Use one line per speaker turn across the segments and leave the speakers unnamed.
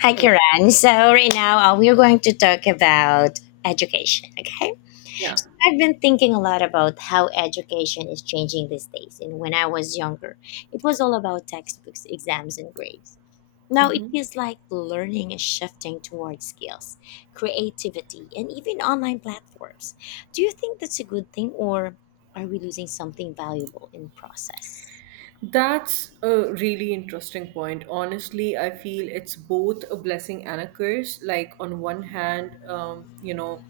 Hi, Kiran. So, right now we are going to talk about education. Okay.
Yeah.
I've been thinking a lot about how education is changing these days. And when I was younger, it was all about textbooks, exams, and grades. Now it
Mhm.
feels like learning is shifting towards skills, creativity, and even online platforms. Do you think that's a good thing, or are we losing something valuable in process?
That's a really interesting point. Honestly, I feel it's both a blessing and a curse. Like, on one hand,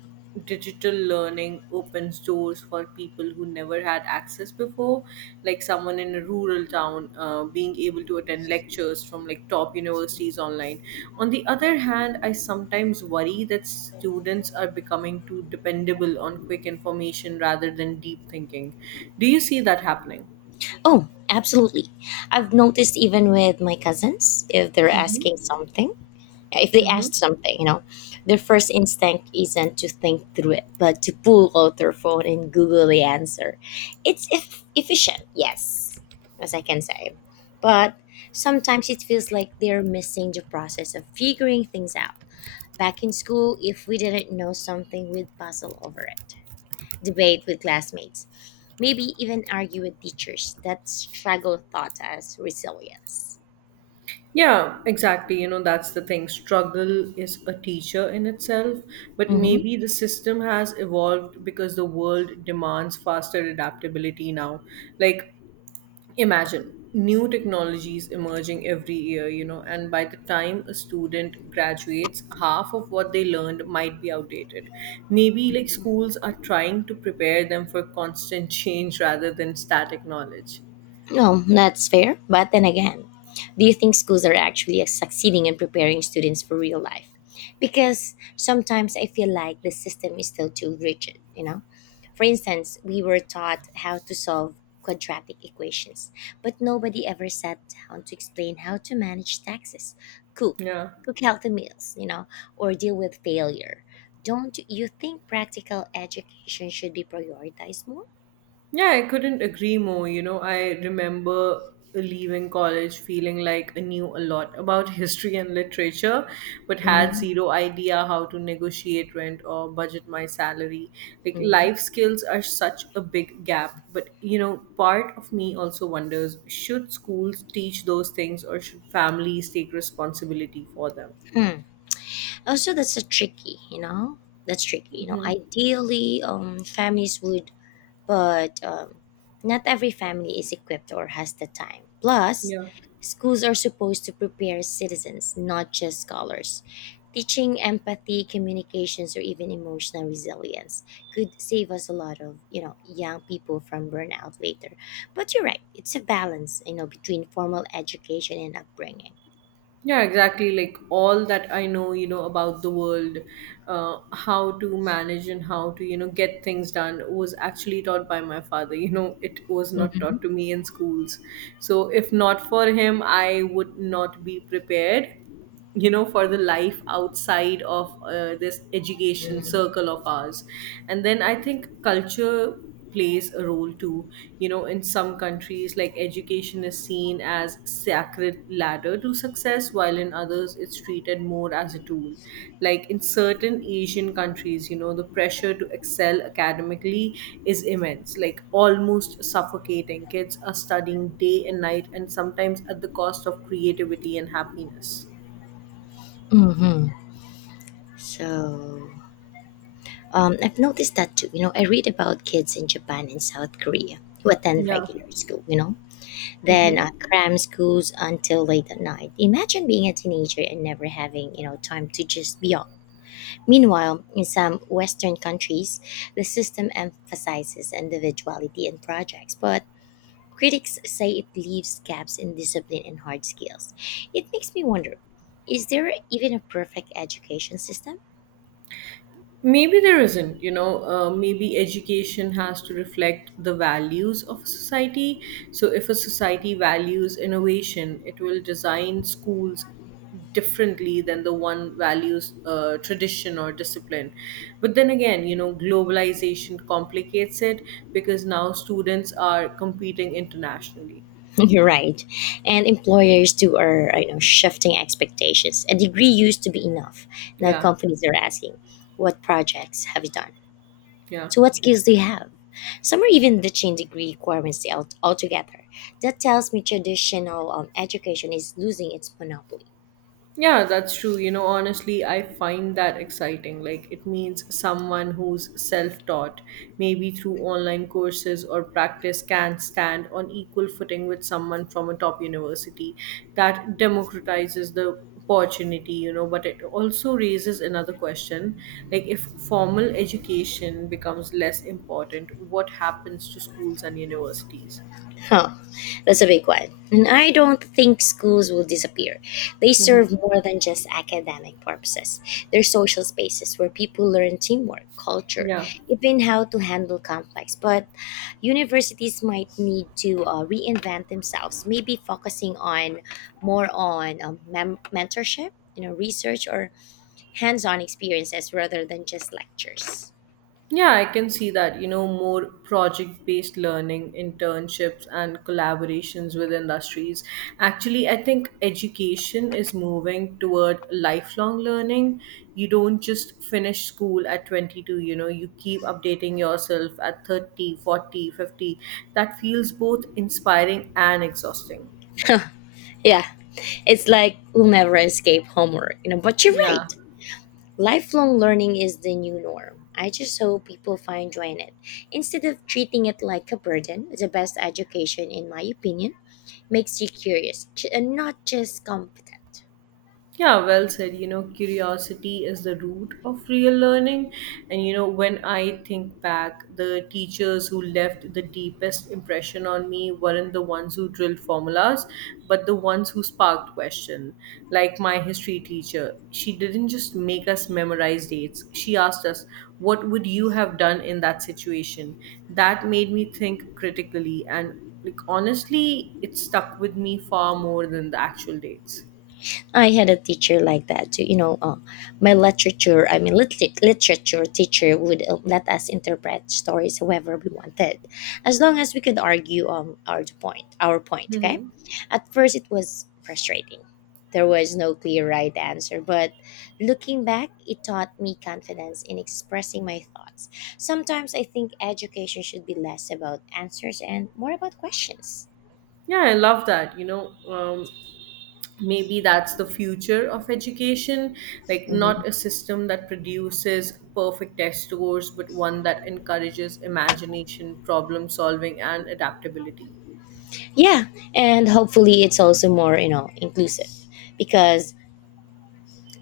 digital learning opens doors for people who never had access before, like someone in a rural town being able to attend lectures from like top universities online. On the other hand, I sometimes worry that students are becoming too dependable on quick information rather than deep thinking. Do you see that happening?
Oh, absolutely. I've noticed even with my cousins,
Hmm.
if they
Mm-hmm.
asked something, their first instinct isn't to think through it, but to pull out their phone and Google the answer. It's efficient, yes, as I can say. But sometimes it feels like they're missing the process of figuring things out. Back in school, if we didn't know something, we'd puzzle over it, debate with classmates, maybe even argue with teachers that struggle taught us resilience.
Yeah, exactly. You know, that's the thing. Struggle is a teacher in itself, but maybe the system has evolved because the world demands faster adaptability now. Like, imagine new technologies emerging every year, you know, and by the time a student graduates, half of what they learned might be outdated. Maybe like schools are trying to prepare them for constant change rather than static knowledge.
No, that's fair. But then again, do you think schools are actually succeeding in preparing students for real life? Because sometimes I feel like the system is still too rigid, you know? For instance, we were taught how to solve quadratic equations, but nobody ever sat down to explain how to manage taxes, cook,
Yeah.
cook healthy meals, you know, or deal with failure. Don't you think practical education should be prioritized more?
Yeah, I couldn't agree more. You know, I remember leaving college feeling like I knew a lot about history and literature, but had
Mm-hmm.
zero idea how to negotiate rent or budget my salary. Like, life
Hmm,
skills are such a big gap. But, you know, part of me also wonders, should schools teach those things or should families take responsibility for them?
also that's tricky, you know,
Mm-hmm.
ideally families would, but not every family is equipped or has the time, plus
Yeah.
schools are supposed to prepare citizens, not just scholars. Teaching empathy, communications, or even emotional resilience could save us a lot of, you know, young people from burnout later. But you're right, it's a balance, you know, between formal education and upbringing.
Yeah, exactly. Like all that I know, you know, about the world, how to manage and how to, you know, get things done was actually taught by my father. You know, it was not taught to
Hmm.
me in schools. So if not for him, I would not be prepared, you know, for the life outside of this education circle of ours. And then I think culture plays a role too. You know, in some countries, like, education is seen as sacred ladder to success, while in others it's treated more as a tool. Like in certain Asian countries, you know, the pressure to excel academically is immense, like almost suffocating. Kids are studying day and night, and sometimes at the cost of creativity and happiness.
Hmm. So I've noticed that too. You know, I read about kids in Japan and South Korea who attend
Yeah.
regular school, you know, then
Hmm.
cram schools until late at night. Imagine being a teenager and never having, you know, time to just be off. Meanwhile, in some Western countries, the system emphasizes individuality and projects, but critics say it leaves gaps in discipline and hard skills. It makes me wonder, is there even a perfect education system?
Maybe there isn't, you know. Maybe education has to reflect the values of a society. So, if a society values innovation, it will design schools differently than the one values tradition or discipline. But then again, you know, globalization complicates it because now students are competing internationally.
You're right. And employers too are you know, shifting expectations. A degree used to be enough. Now
Yeah,
companies are asking, what projects have you done?
yeah.
So what skills do you have? Some are even ditching degree requirements altogether. That tells me traditional education is losing its monopoly.
Yeah, that's true. You know, honestly, I find that exciting. Like, it means someone who's self taught, maybe through online courses or practice, can stand on equal footing with someone from a top university. That democratizes the opportunity, you know, but it also raises another question, like, if formal education becomes less important, what happens to schools and universities?
Oh, that's a big one. And I don't think schools will disappear. They
Mm-hmm.
serve more than just academic purposes. They're social spaces where people learn teamwork, culture,
Yeah.
even how to handle conflicts. But universities might need to reinvent themselves, maybe focusing on more on mentorship, you know, research, or hands-on experiences rather than just lectures.
Yeah, I can see that. You know, more project based learning, internships, and collaborations with industries. Actually, I think education is moving toward lifelong learning. You don't just finish school at 22, you know, you keep updating yourself at 30, 40, 50. That feels both inspiring and exhausting.
Yeah, it's like we'll never escape homework, you know. But you're
Yeah.
right. Lifelong learning is the new norm. I just hope people find joy in it. Instead of treating it like a burden, the best education, in my opinion, makes you curious and not just competent.
Yeah, well said. You know, curiosity is the root of real learning. And, you know, when I think back, the teachers who left the deepest impression on me weren't the ones who drilled formulas, but the ones who sparked question. Like my history teacher, she didn't just make us memorize dates, she asked us, what would you have done in that situation? That made me think critically. And, like, honestly, it stuck with me far more than the actual dates.
I had a teacher like that too. You know, my literature, I mean, literature teacher would let us interpret stories however we wanted, as long as we could argue our point, our point. Okay.
Mhm.
At first, it was frustrating. There was no clear right answer, but looking back, it taught me confidence in expressing my thoughts. Sometimes I think education should be less about answers and more about questions.
Yeah, I love that. Maybe that's the future of education. Like, not a system that produces perfect test scores, but one that encourages imagination, problem solving, and adaptability.
Yeah, and hopefully it's also more, you know, inclusive, because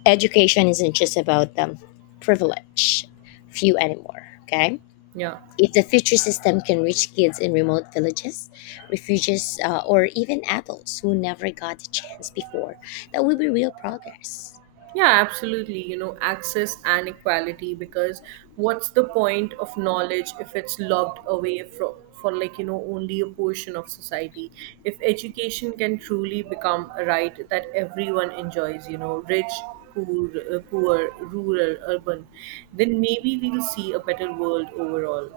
education isn't just about privilege few anymore. Okay,
Yeah.
if the future system can reach kids in remote villages, refugees, or even adults who never got a chance before, that will be real progress.
Yeah, absolutely. You know, access and equality, because what's the point of knowledge if it's locked away from, for like, you know, only a portion of society? If education can truly become a right that everyone enjoys, you know, rich, poor, poor, rural, urban, then maybe we'll see a better world overall.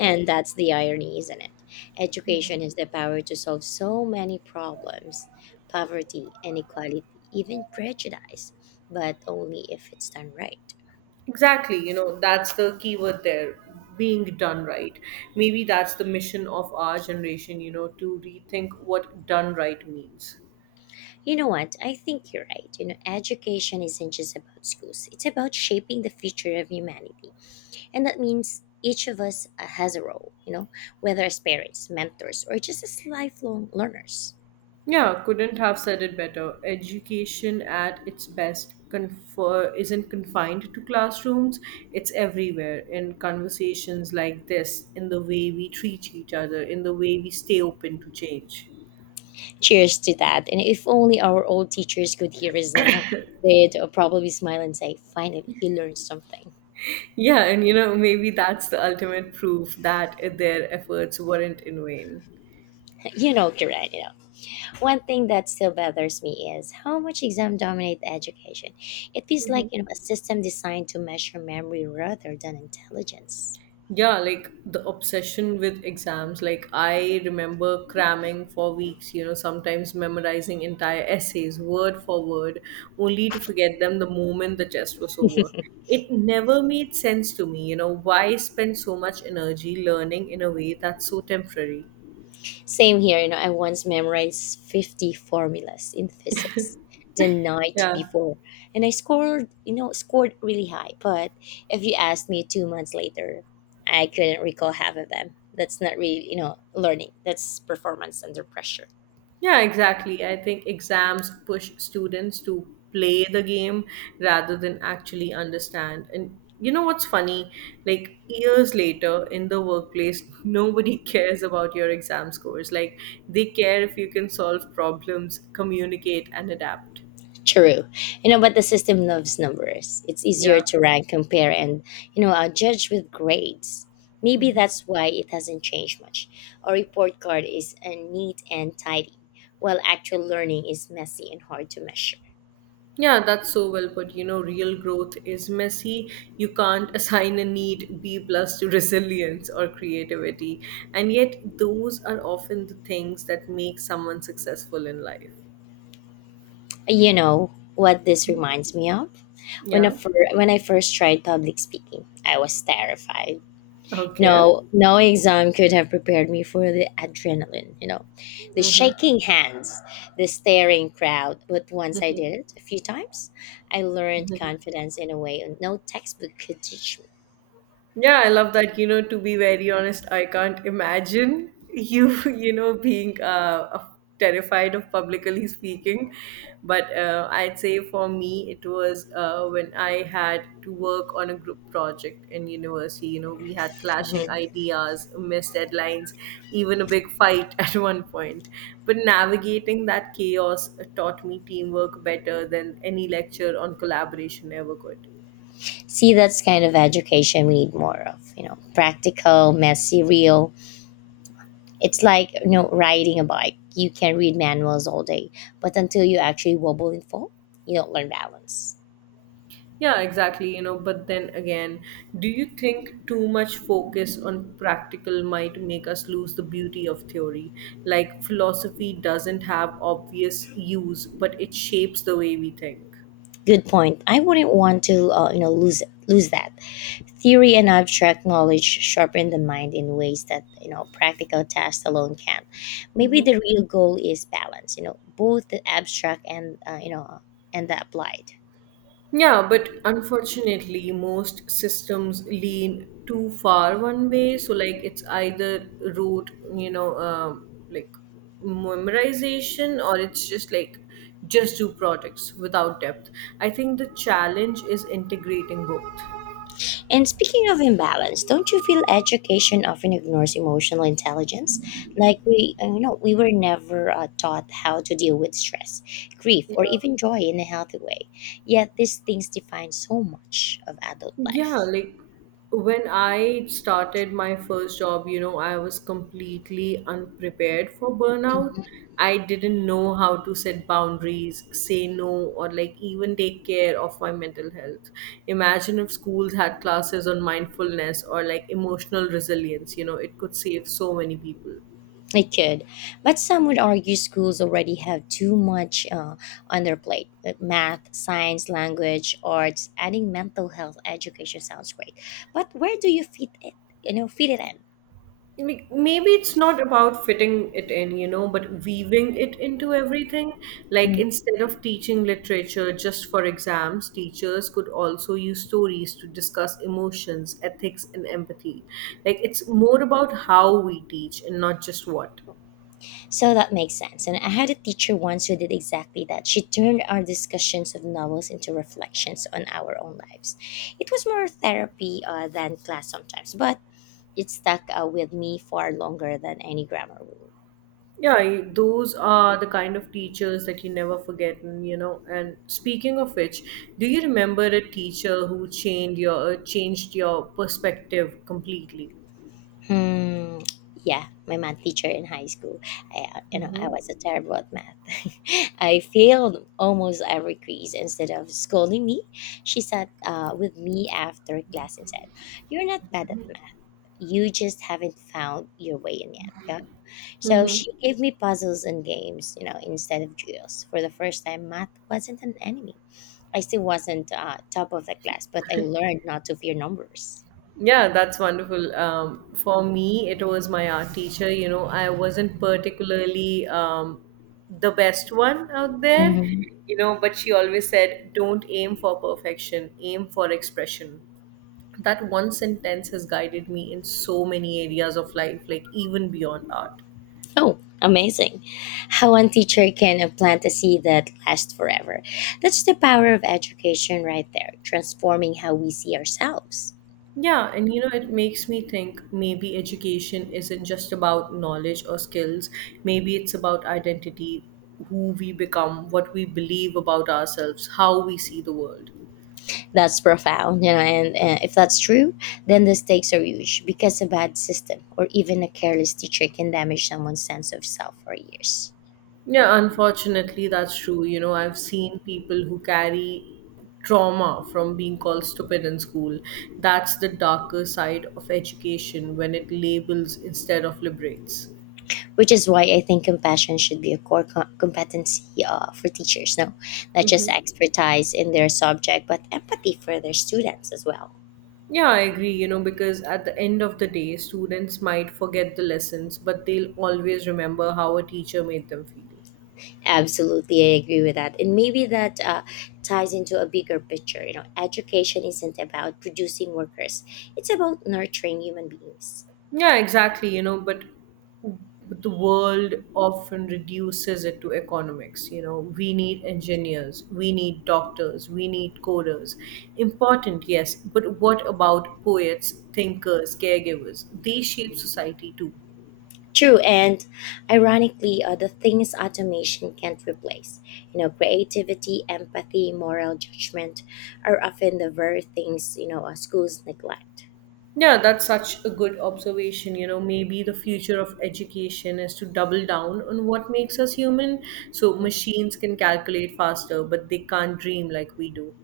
And that's the irony, isn't it? Education has the power to solve so many problems: poverty, inequality, even prejudice, but only if it's done right.
Exactly, you know, that's the keyword there, being done right. Maybe that's the mission of our generation, you know, to rethink what done right means.
You know what? I think you're right. You know, education isn't just about schools. It's about shaping the future of humanity. And that means each of us has a role, you know, whether as parents, mentors, or just as lifelong learners.
Yeah, couldn't have said it better. Education at its best isn't confined to classrooms, it's everywhere, in conversations like this, in the way we treat each other, in the way we stay open to change.
Cheers to that. And if only our old teachers could hear us now, they'd probably smile and say, finally, you learned something.
Yeah, and you know, maybe that's the ultimate proof that their efforts weren't in vain.
You know, Kiran, you know. One thing that still bothers me is how much exam dominate education. It feels like, you know, a system designed to measure memory rather than intelligence.
Yeah, like the obsession with exams. Like, I remember cramming for weeks, you know, sometimes memorizing entire essays word for word, only to forget them the moment the test was over. It never made sense to me, you know. Why spend so much energy learning in a way that's so temporary?
Same here, you know, I once memorized 50 formulas in physics the night
Yeah.
before, and I scored, you know, scored really high, but if you asked me 2 months later, I couldn't recall half of them. That's not really, you know, learning. That's performance under pressure.
Yeah, exactly. I think exams push students to play the game rather than actually understand. And you know what's funny? Like years later in the workplace, nobody cares about your exam scores. Like, they care if you can solve problems, communicate, and adapt.
True. You know, but the system loves numbers. It's easier
Yeah.
to rank, compare, and, you know, judge with grades. Maybe
Mm-hmm.
that's why it hasn't changed much. A report card is neat and tidy, while actual learning is messy and hard to measure.
Yeah, that's so well put. You know, real growth is messy. You can't assign a need B plus to resilience or creativity. And yet those are often the things that make someone successful in life.
You know what this reminds me of? When I,
Yeah.
when I first tried public speaking, I was terrified.
Okay.
No, no exam could have prepared me for the adrenaline, you know, the shaking hands, the staring crowd. But once I did it a few times, I learned confidence in a way no textbook could teach me.
Yeah, I love that. You know, to be very honest, I can't imagine you, you know, being terrified of publicly speaking. But I'd say for me, it was when I had to work on a group project in university. You know, we had clashing
Mhm.
ideas, missed deadlines, even a big fight at one point. But navigating that chaos taught me teamwork better than any lecture on collaboration ever could.
See, that's kind of education we need more of, you know, practical, messy, real. It's like, you know, riding a bike. You can read manuals all day, but until you actually wobble and fall, you don't learn balance.
Yeah, exactly. You know, but then again, do you think too much focus on practical might make us lose the beauty of theory? Like, philosophy doesn't have obvious use, but it shapes the way we think.
Good point. I wouldn't want to, you know, lose that. Theory and abstract knowledge sharpen the mind in ways that, you know, practical tasks alone can. Maybe the real goal is balance. You know, both the abstract and, you know, and the applied.
Yeah, but unfortunately, most systems lean too far one way. So, like, it's either rote, like memorization, or it's just like just do products without depth. I think the challenge is integrating both.
And speaking of imbalance, don't you feel education often ignores emotional intelligence? Like we, you know, we were never taught how to deal with stress, grief,
Yeah.
or even joy in a healthy way. Yet these things define so much of adult
Yeah,
life.
like when I started my first job, you know, I was completely unprepared for burnout.
Mhm.
I didn't know how to set boundaries, say no, or like even take care of my mental health. Imagine if schools had classes on mindfulness or like emotional resilience, you know, it could save so many people.
It could, but some would argue schools already have too much on their plate. Math, science, language, arts. Adding mental health education sounds great, but where do you fit it? You know, fit it in?
Like, maybe it's not about fitting it in, you know, but weaving it into everything. Like instead of teaching literature just for exams, teachers could also use stories to discuss emotions, ethics, and empathy. Like it's more about how we teach and not just what.
So that makes sense. And I had a teacher once who did exactly that. She turned our discussions of novels into reflections on our own lives. It was more therapy than class sometimes, but it stuck with me far longer than any grammar rule.
Yeah, those are the kind of teachers that you never forget, and, you know. And speaking of which, do you remember a teacher who changed your perspective completely?
Hmm. Yeah, my math teacher in high school. I, you know, I
Mm-hmm.
was a terrible at math. I failed almost every quiz. Instead of scolding me, she sat with me after class and said, "You're not bad at math. You just haven't found your way in yet." Yeah. So
Mm-hmm.
she gave me puzzles and games, you know, instead of drills. For the first time, math wasn't an enemy. I still wasn't top of the class, but I learned not to fear numbers.
Yeah, that's wonderful. For me, it was my art teacher. You know, I wasn't particularly the best one out there, you know, but she always said, don't aim for perfection, aim for expression. That one sentence has guided me in so many areas of life, like even beyond art.
Oh, amazing. How one teacher can plant a seed that lasts forever. That's the power of education right there, transforming how we see ourselves.
Yeah, and you know, it makes me think, maybe education isn't just about knowledge or skills. Maybe it's about identity, who we become, what we believe about ourselves, how we see the world.
That's profound, you know, and if that's true, then the stakes are huge because a bad system or even a careless teacher can damage someone's sense of self for years.
Yeah, unfortunately, that's true. You know, I've seen people who carry trauma from being called stupid in school. That's the darker side of education, when it labels instead of liberates.
Which is why I think compassion should be a core competency for teachers, no? Not just
Hmm.
expertise in their subject, but empathy for their students as well.
Yeah, I agree, you know, because at the end of the day, students might forget the lessons, but they'll always remember how a teacher made them feel.
Absolutely, I agree with that. And maybe that ties into a bigger picture. You know, education isn't about producing workers, it's about nurturing human beings.
Yeah, exactly, you know, but the world often reduces it to economics. You know, we need engineers, we need doctors, we need coders. Important, yes, but what about poets, thinkers, caregivers? They shape society too.
True, and ironically, the things automation can't replace, you know, creativity, empathy, moral judgment, are often the very things, you know, schools neglect.
Yeah, that's such a good observation. You know, maybe the future of education is to double down on what makes us human. So machines can calculate faster, but they can't dream like we do.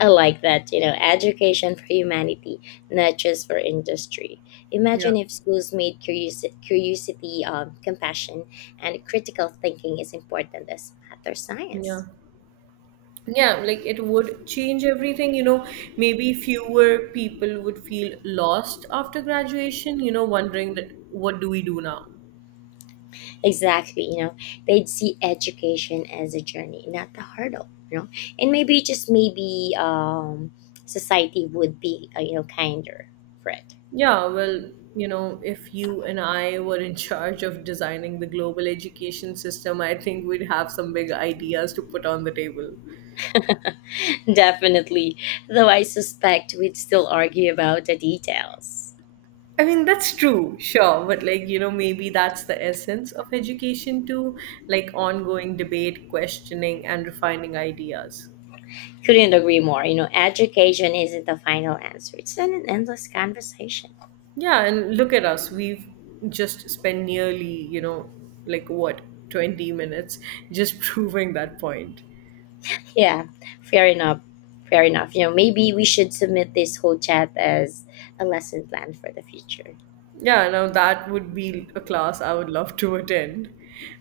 I like that, you know, education for humanity, not just for industry.
Yeah.
Imagine if schools made curiosity, compassion, and critical thinking as important as math or
Yeah.
science.
Yeah, like it would change everything. You know, maybe fewer people would feel lost after graduation, you know, wondering that, what do we do now?
Exactly, you know, they'd see education as a journey, not a hurdle, you know, and maybe just maybe society would be, you know, kinder for it.
Yeah, well, you know, if you and I were in charge of designing the global education system, I think we'd have some big ideas to put on the table.
Definitely, though I suspect we'd still argue about the details.
I mean, that's true, sure, but like, you know, maybe that's the essence of education too, like ongoing debate, questioning, and refining ideas.
Couldn't agree more. You know, education isn't the final answer. It's not an endless conversation.
Yeah, and look at us. We've just spent nearly, you know, like what, 20 minutes just proving that point.
Yeah, fair enough. Fair enough. You know, maybe we should submit this whole chat as a lesson plan for the future.
Yeah, now that would be a class I would love to attend.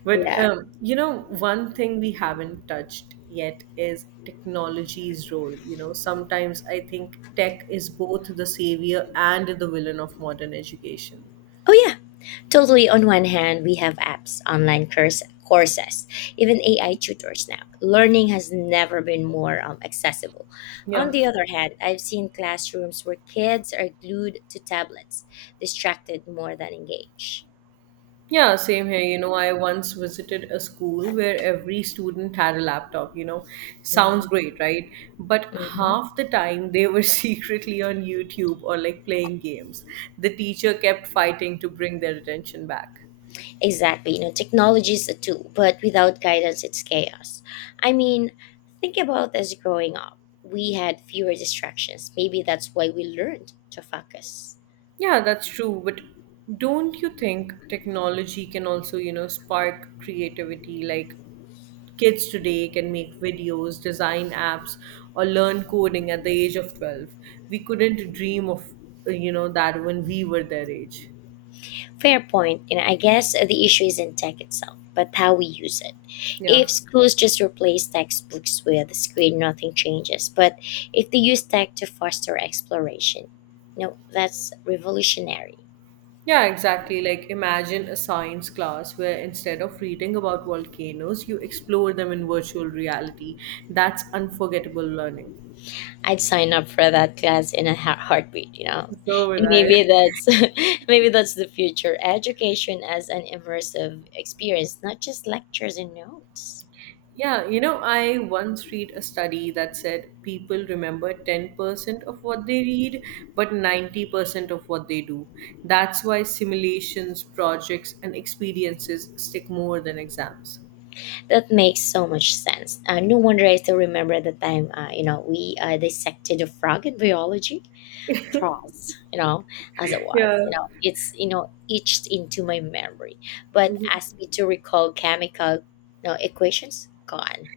But
Yeah.
you know, one thing we haven't touched yet is technology's role. Sometimes I think tech is both the savior and the villain of modern education.
Oh yeah. Totally. On one hand, we have apps, online curse courses, even AI tutors now. Learning has never been more accessible. On
Yeah.
the other hand, I've seen classrooms where kids are glued to tablets, distracted more than engaged.
Yeah, same here. I once visited a school where every student had a laptop. Sounds
Mhm.
great, right? But
Mhm.
half the time they were secretly on YouTube or like playing games. The teacher kept fighting to bring their attention back.
Exactly. Technology is a tool, but without guidance, it's chaos. I mean, think about us growing up. We had fewer distractions. Maybe that's why we learned to focus.
Yeah, that's true. But don't you think technology can also, spark creativity? Like kids today can make videos, design apps, or learn coding at the age of 12. We couldn't dream of that when we were their age.
Fair point. I guess the issue isn't tech itself, but how we use it.
Yeah.
If schools just replace textbooks with a screen, nothing changes. But if they use tech to foster exploration, that's revolutionary.
Yeah, exactly. Like imagine a science class where instead of reading about volcanoes, you explore them in virtual reality. That's unforgettable learning.
I'd sign up for that class in a heartbeat.
So would
And
I.
maybe that's maybe that's the future education as an immersive experience, not just lectures and notes.
Yeah, I once read a study that said people remember 10% of what they read, but 90% of what they do. That's why simulations, projects, and experiences stick more than exams.
That makes so much sense. No wonder I still remember the time, we dissected a frog in biology pros. As it was,
Yeah.
you know, etched into my memory, but asked me to recall chemical, equations gone.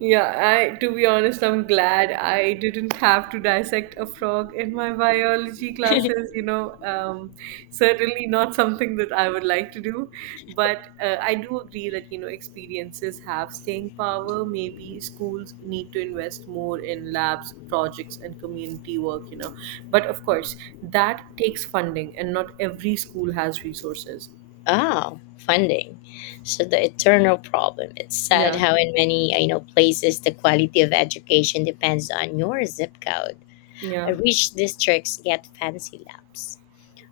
Yeah, I to be honest, I'm glad I didn't have to dissect a frog in my biology classes. Certainly not something that I would like to do. But I do agree that experiences have staying power. Maybe schools need to invest more in labs, projects, and community work. But of course that takes funding, and not every school has resources.
Oh, funding. So the eternal problem. It's sad
Yeah,
how in many I know places the quality of education depends on your zip code.
yeah.
A rich districts get fancy labs.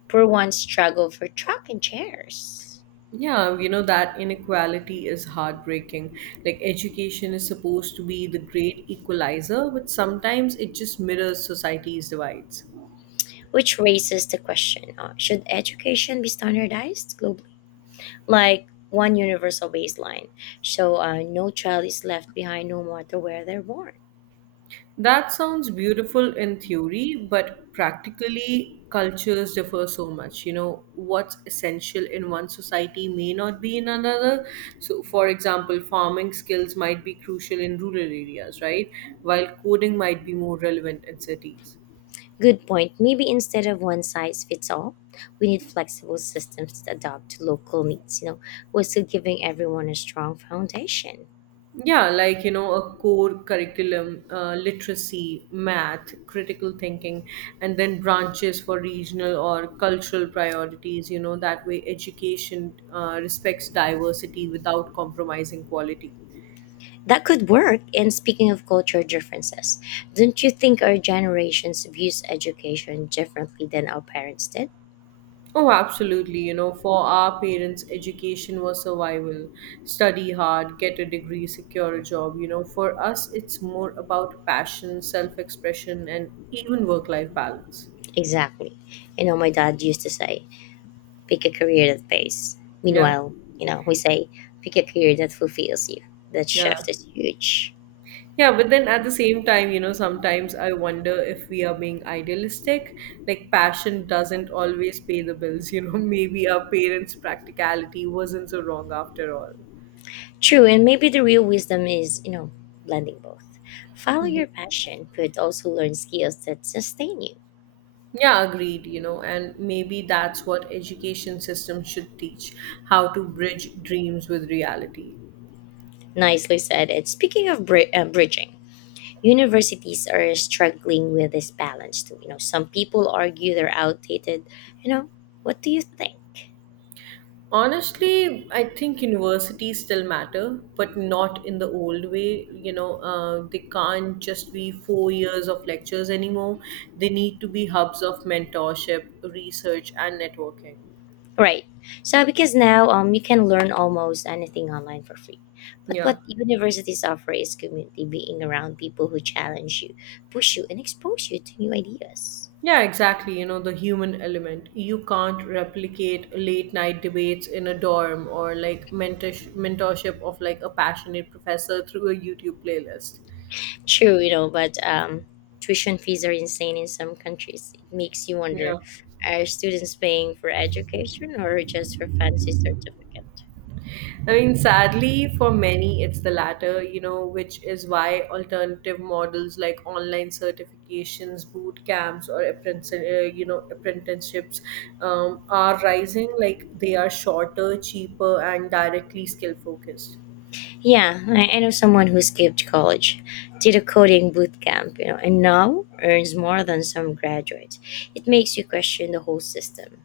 Poor ones struggle for truck and chairs.
Yeah, that inequality is heartbreaking. Like, education is supposed to be the great equalizer, but sometimes it just mirrors society's divides.
Which raises the question: should education be standardized globally, like one universal baseline, so no child is left behind, no matter where they're born?
That sounds beautiful in theory, but practically, cultures differ so much. What's essential in one society may not be in another. So, for example, farming skills might be crucial in rural areas, right? While coding might be more relevant in cities.
Good point. Maybe instead of one size fits all, we need flexible systems that adapt to local needs, while still giving everyone a strong foundation.
Yeah, like, a core curriculum, literacy, math, critical thinking, and then branches for regional or cultural priorities. That way education respects diversity without compromising quality.
That could work. And speaking of cultural differences, don't you think our generations views education differently than our parents did?
Oh, absolutely. For our parents, education was survival. Study hard, get a degree, secure a job. For us, it's more about passion, self expression, and even work life balance.
Exactly. You know, my dad used to say, pick a career that pays.
Yeah,
Meanwhile, we say, pick a career that fulfills you. That
yeah.
shift is huge.
Yeah, but then at the same time, sometimes I wonder if we are being idealistic. Like, passion doesn't always pay the bills. Maybe our parents' practicality wasn't so wrong after all.
True, and maybe the real wisdom is, blending both. Follow your passion, but also learn skills that sustain you.
Yeah, agreed, and maybe that's what education system should teach, how to bridge dreams with reality.
Nicely said. And speaking of bridging, universities are struggling with this balance too. You know, some people argue they're outdated. You know, what do you think?
Honestly, I think universities still matter, but not in the old way. They can't just be 4 years of lectures anymore. They need to be hubs of mentorship, research, and networking.
Right. So because now you can learn almost anything online for free. But
Yeah.
what universities offer is community, being around people who challenge you, push you, and expose you to new ideas.
Yeah, exactly. The human element. You can't replicate late night debates in a dorm or like mentorship of like a passionate professor through a YouTube playlist.
True, but tuition fees are insane in some countries. It makes you wonder,
Yeah.
are students paying for education or just for fancy certificate?
I mean, sadly, for many, it's the latter, which is why alternative models like online certifications, boot camps, or apprenticeships are rising. Like they are shorter, cheaper, and directly skill focused.
Yeah, I know someone who skipped college, did a coding boot camp, and now earns more than some graduates. It makes you question the whole system.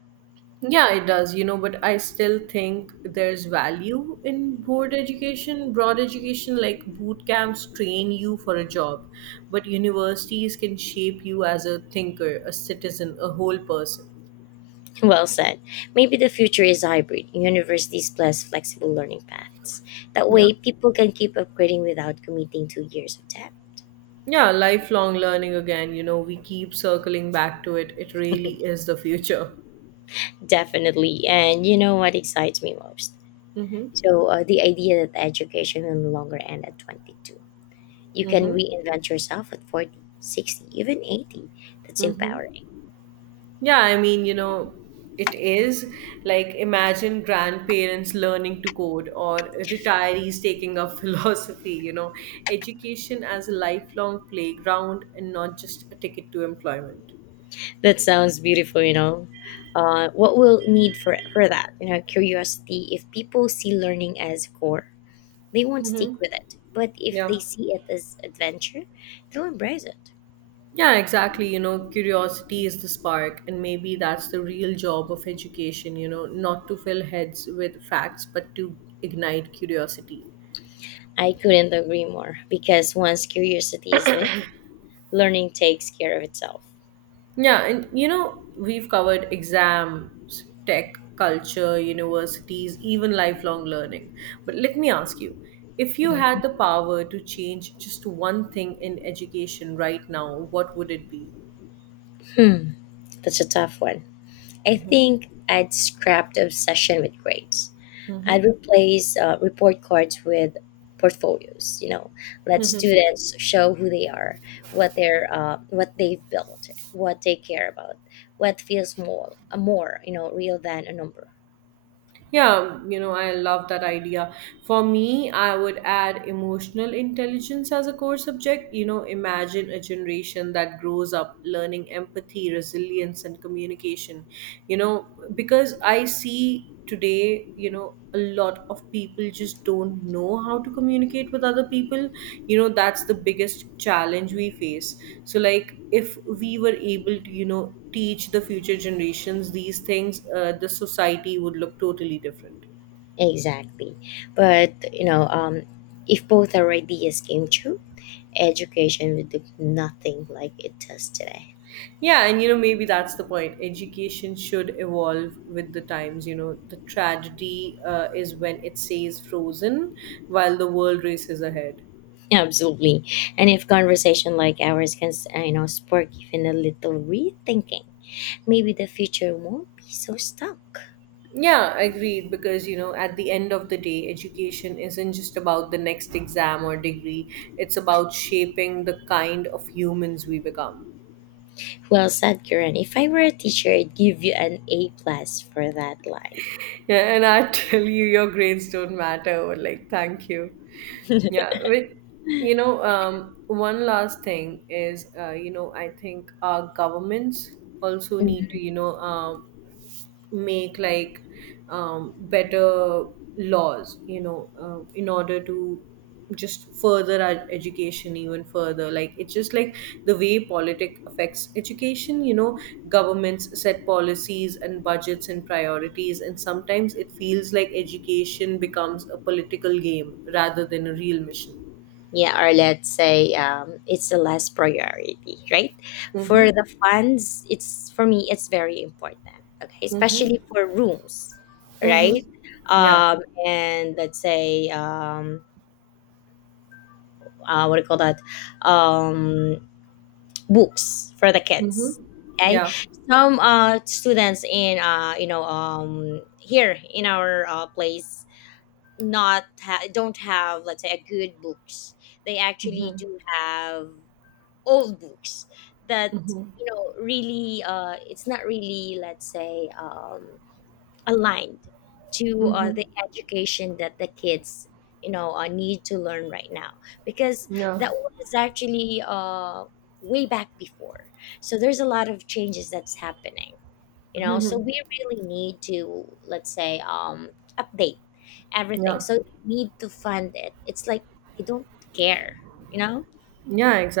Yeah, it does, but I still think there's value in broad education, like boot camps train you for a job, but universities can shape you as a thinker, a citizen, a whole person.
Well said. Maybe the future is hybrid, universities plus flexible learning paths. That
Yeah.
way, people can keep upgrading without committing 2 years of debt.
Yeah, lifelong learning again, we keep circling back to it. It really is the future.
Definitely. And you know what excites me most?
Mm-hmm.
So, the idea that education will no longer end at 22. You can
Mm-hmm.
reinvent yourself at 40, 60, even 80. That's
Mm-hmm.
empowering.
Yeah, I mean, it is like imagine grandparents learning to code or retirees taking up philosophy, education as a lifelong playground and not just a ticket to employment.
That sounds beautiful, What we'll need for that? You know, curiosity. If people see learning as core, they won't
Mm-hmm.
stick with it. But if they
Yeah.
see it as adventure, they'll embrace it.
Yeah, exactly. Curiosity is the spark, and maybe that's the real job of education, not to fill heads with facts, but to ignite curiosity.
I couldn't agree more because once curiosity is lit, learning takes care of itself.
Yeah, and we've covered exams, tech, culture, universities, even lifelong learning. But let me ask you if you had the
Mm-hmm.
power to change just one thing in education right now, what would it be?
Hmm, that's a tough one. I think I'd scrap the obsession with grades. I'd replace report cards with portfolios. You know, let students show who they are, what they're, what they've built, what they care about, what feels more real than a number.
Yeah, I love that idea. For me, I would add emotional intelligence as a core subject. Imagine a generation that grows up learning empathy, resilience, and communication. You know, because I see today, a lot of people just don't know how to communicate with other people. That's the biggest challenge we face. So, like, if we were able to, teach the future generations these things, the society would look totally different.
Exactly, but if both our ideas came true, education would look nothing like it does today.
Yeah, and maybe that's the point. Education should evolve with the times. The tragedy is when it stays frozen while the world races ahead.
Absolutely. And if conversation like ours can, spark even a little rethinking, maybe the future won't be so stuck.
Yeah, agreed. Because, at the end of the day, education isn't just about the next exam or degree, it's about shaping the kind of humans we become.
Well said, Karen. If I were a teacher, I'd give you an A plus for that line.
Yeah, and I tell you, your grades don't matter. Like, thank you. Yeah, with one last thing is, I think our governments also need to,
Mhm.
make like better laws, in order to just further our education even further. Like it's just like the way politic affects education. Governments set policies and budgets and priorities, and sometimes it feels like education becomes a political game rather than a real mission.
Yeah, or let's say it's the last priority, right? For
Mhm.
the funds, it's for me, it's very important. Okay,
Mhm.
especially for rooms,
Mhm.
right?
Yeah.
And let's say, what do you call that, um, books for the
Mhm.
kids, okay,
Yeah.
some students in, here in our place, not ha- don't have, let's say, a good books. They actually
Mhm.
do have old books that,
Mhm.
really, it's not really, let's say, aligned to
Mhm.
the education that the kids, need to learn right now, because
Yeah.
that was actually, way back before. So there's a lot of changes that's happening, so we really need to, let's say, update everything,
Yeah.
so they need to fund it. It's like they don't care you know
Yeah, exactly.